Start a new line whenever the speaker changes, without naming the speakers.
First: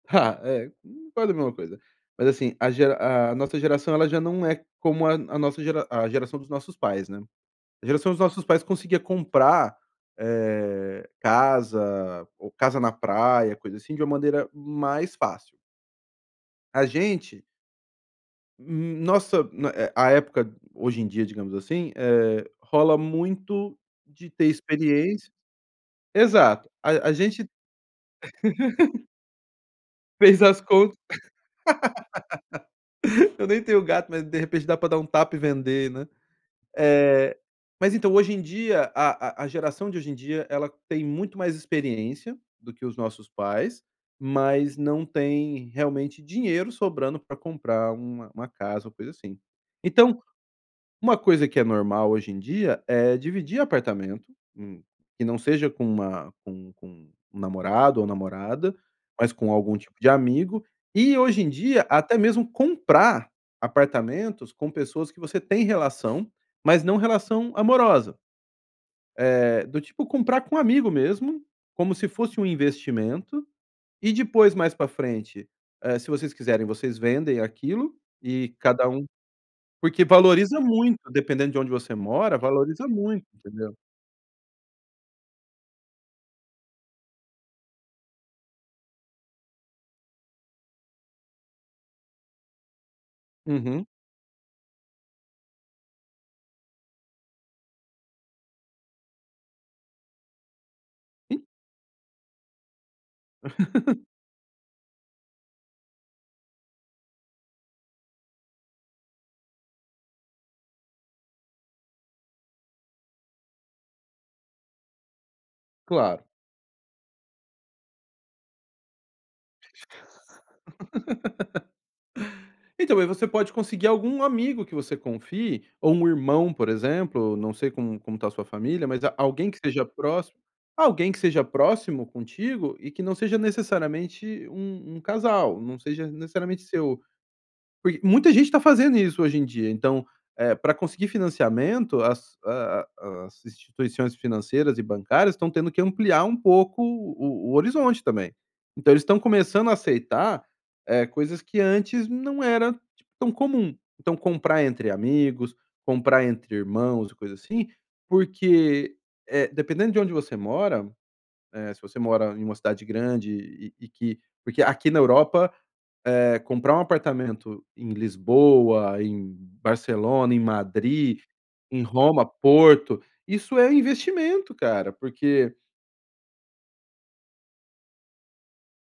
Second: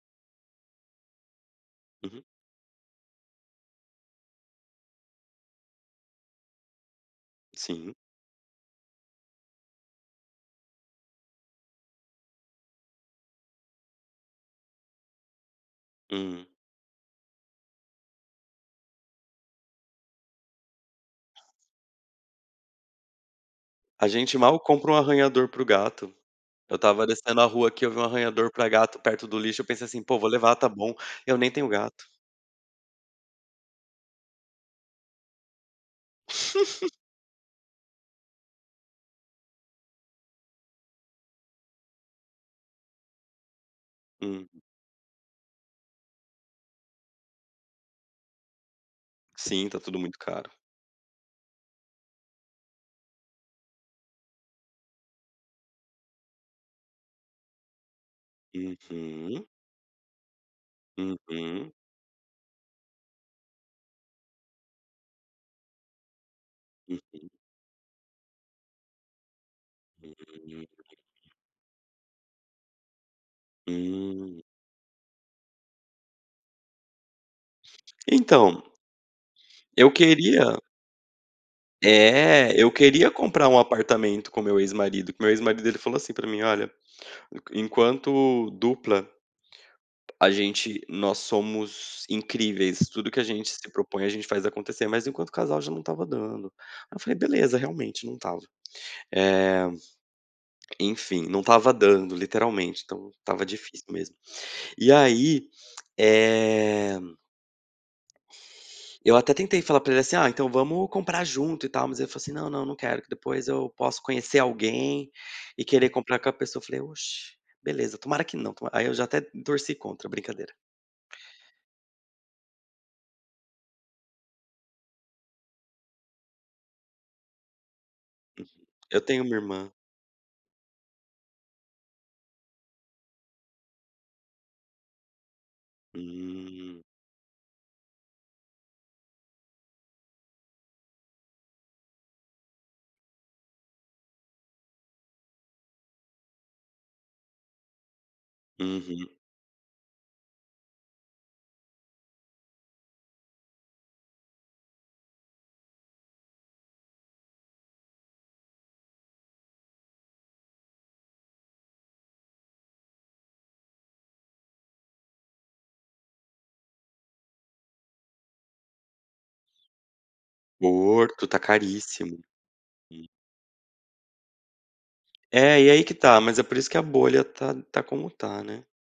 É, vale a mesma coisa.
Uhum.
Mas assim a gera a nossa geração ela já não é como a nossa gera a geração dos nossos pais, né? A
Sim.
geração dos nossos pais conseguia comprar, eh, casa, ou casa na praia, coisa assim, de uma maneira mais fácil.
Hum.
A gente Hum, nossa né, é, a época hoje em dia, digamos assim, eh, rola muito
A
de
gente
ter
mal comprou um
experiência
arranhador pro gato.
Exato,
Eu estava
a a
descendo a
gente
rua aqui, eu vi um arranhador pra gato perto do lixo. Eu pensei assim: "Pô, vou
Fez
levar,
as
tá bom",
contas
eu nem tenho gato.
"Eu nem tenho gato, de repente dá para dar um tapa e vender", né? Eh, mas então, hoje em dia a a geração de hoje em dia, ela tem muito mais experiência do que os nossos pais,
Hum.
mas não tem, realmente, dinheiro sobrando pra comprar uma uma casa ou coisa assim.
Sim, tá tudo
Então,
muito caro.
um coisa que é normal hoje em dia é dividir apartamento, hum, que não seja com uma com com um namorado ou namorada, mas
Uhum.
com algum tipo de amigo. E, hoje em
Uhum.
dia, até mesmo comprar apartamentos com pessoas que você tem relação, mas não
Uhum.
relação amorosa. Eh, do tipo comprar com um
Hum.
amigo mesmo, como se fosse um investimento, e
Hum.
depois mais para frente, eh, se vocês quiserem vocês vendem aquilo e
Então
cada um
eu
Porque valoriza
queria
muito, dependendo de onde você mora,
É, eu
valoriza
queria
muito,
comprar um
entendeu.
apartamento com meu ex-marido. Que meu ex-marido ele falou assim pra mim: "Olha, enq enquanto dupla" "...a gente nós somos incríveis, tudo que a gente se
Uhum.
propõe a gente faz acontecer. Mas enquanto o casal já não estava dando". Aí eu falei: "Beleza, realmente não estava". Eh, enfim, não estava dando, literalmente, então estava difícil mesmo. E aí, eh Eu até tentei falar pra ele assim: "Ah, então vamos comprar junto e tal". Mas ele falou assim: "Não, não, não quero que depois eu posso conhecer alguém e querer comprar
Claro.
com a pessoa". Eu falei: "Oxi! Beleza, tomara que não, tomara". Aí eu já até torci contra. Brincadeira.
Então, aí você pode conseguir algum amigo que você confie, ou um irmão, por exemplo, não sei como como está a sua
Uhum.
família,
Eu
mas a
tenho uma
alguém que
irmã.
esteja próximo, alguém que seja próximo contigo e que não seja necessariamente um um casal, não seja necessariamente
Hum.
seu Porque muita gente tá fazendo isso hoje em dia. Então, eh, para conseguir financiamento as a a as instituições financeiras e bancárias estão tendo que ampliar um pouco o o horizonte também. Então eles
Uhum.
estão começando a aceitar, eh, coisas que antes não era tão comum. Então, comprar entre amigos, comprar entre irmãos e coisa assim, porque, eh, dependendo de onde você mora, eh, se você mora em um cidade grande e-e que Porque aqui na Europa, eh, comprar um apartamento em Lisboa, em Barcelona, em Madrid,
Porto tá
em
caríssimo.
Roma, Porto,
Hum.
isso é investimento, cara, porque
É, e aí que tá. Mas é por isso que a bolha tá tá como tá, né?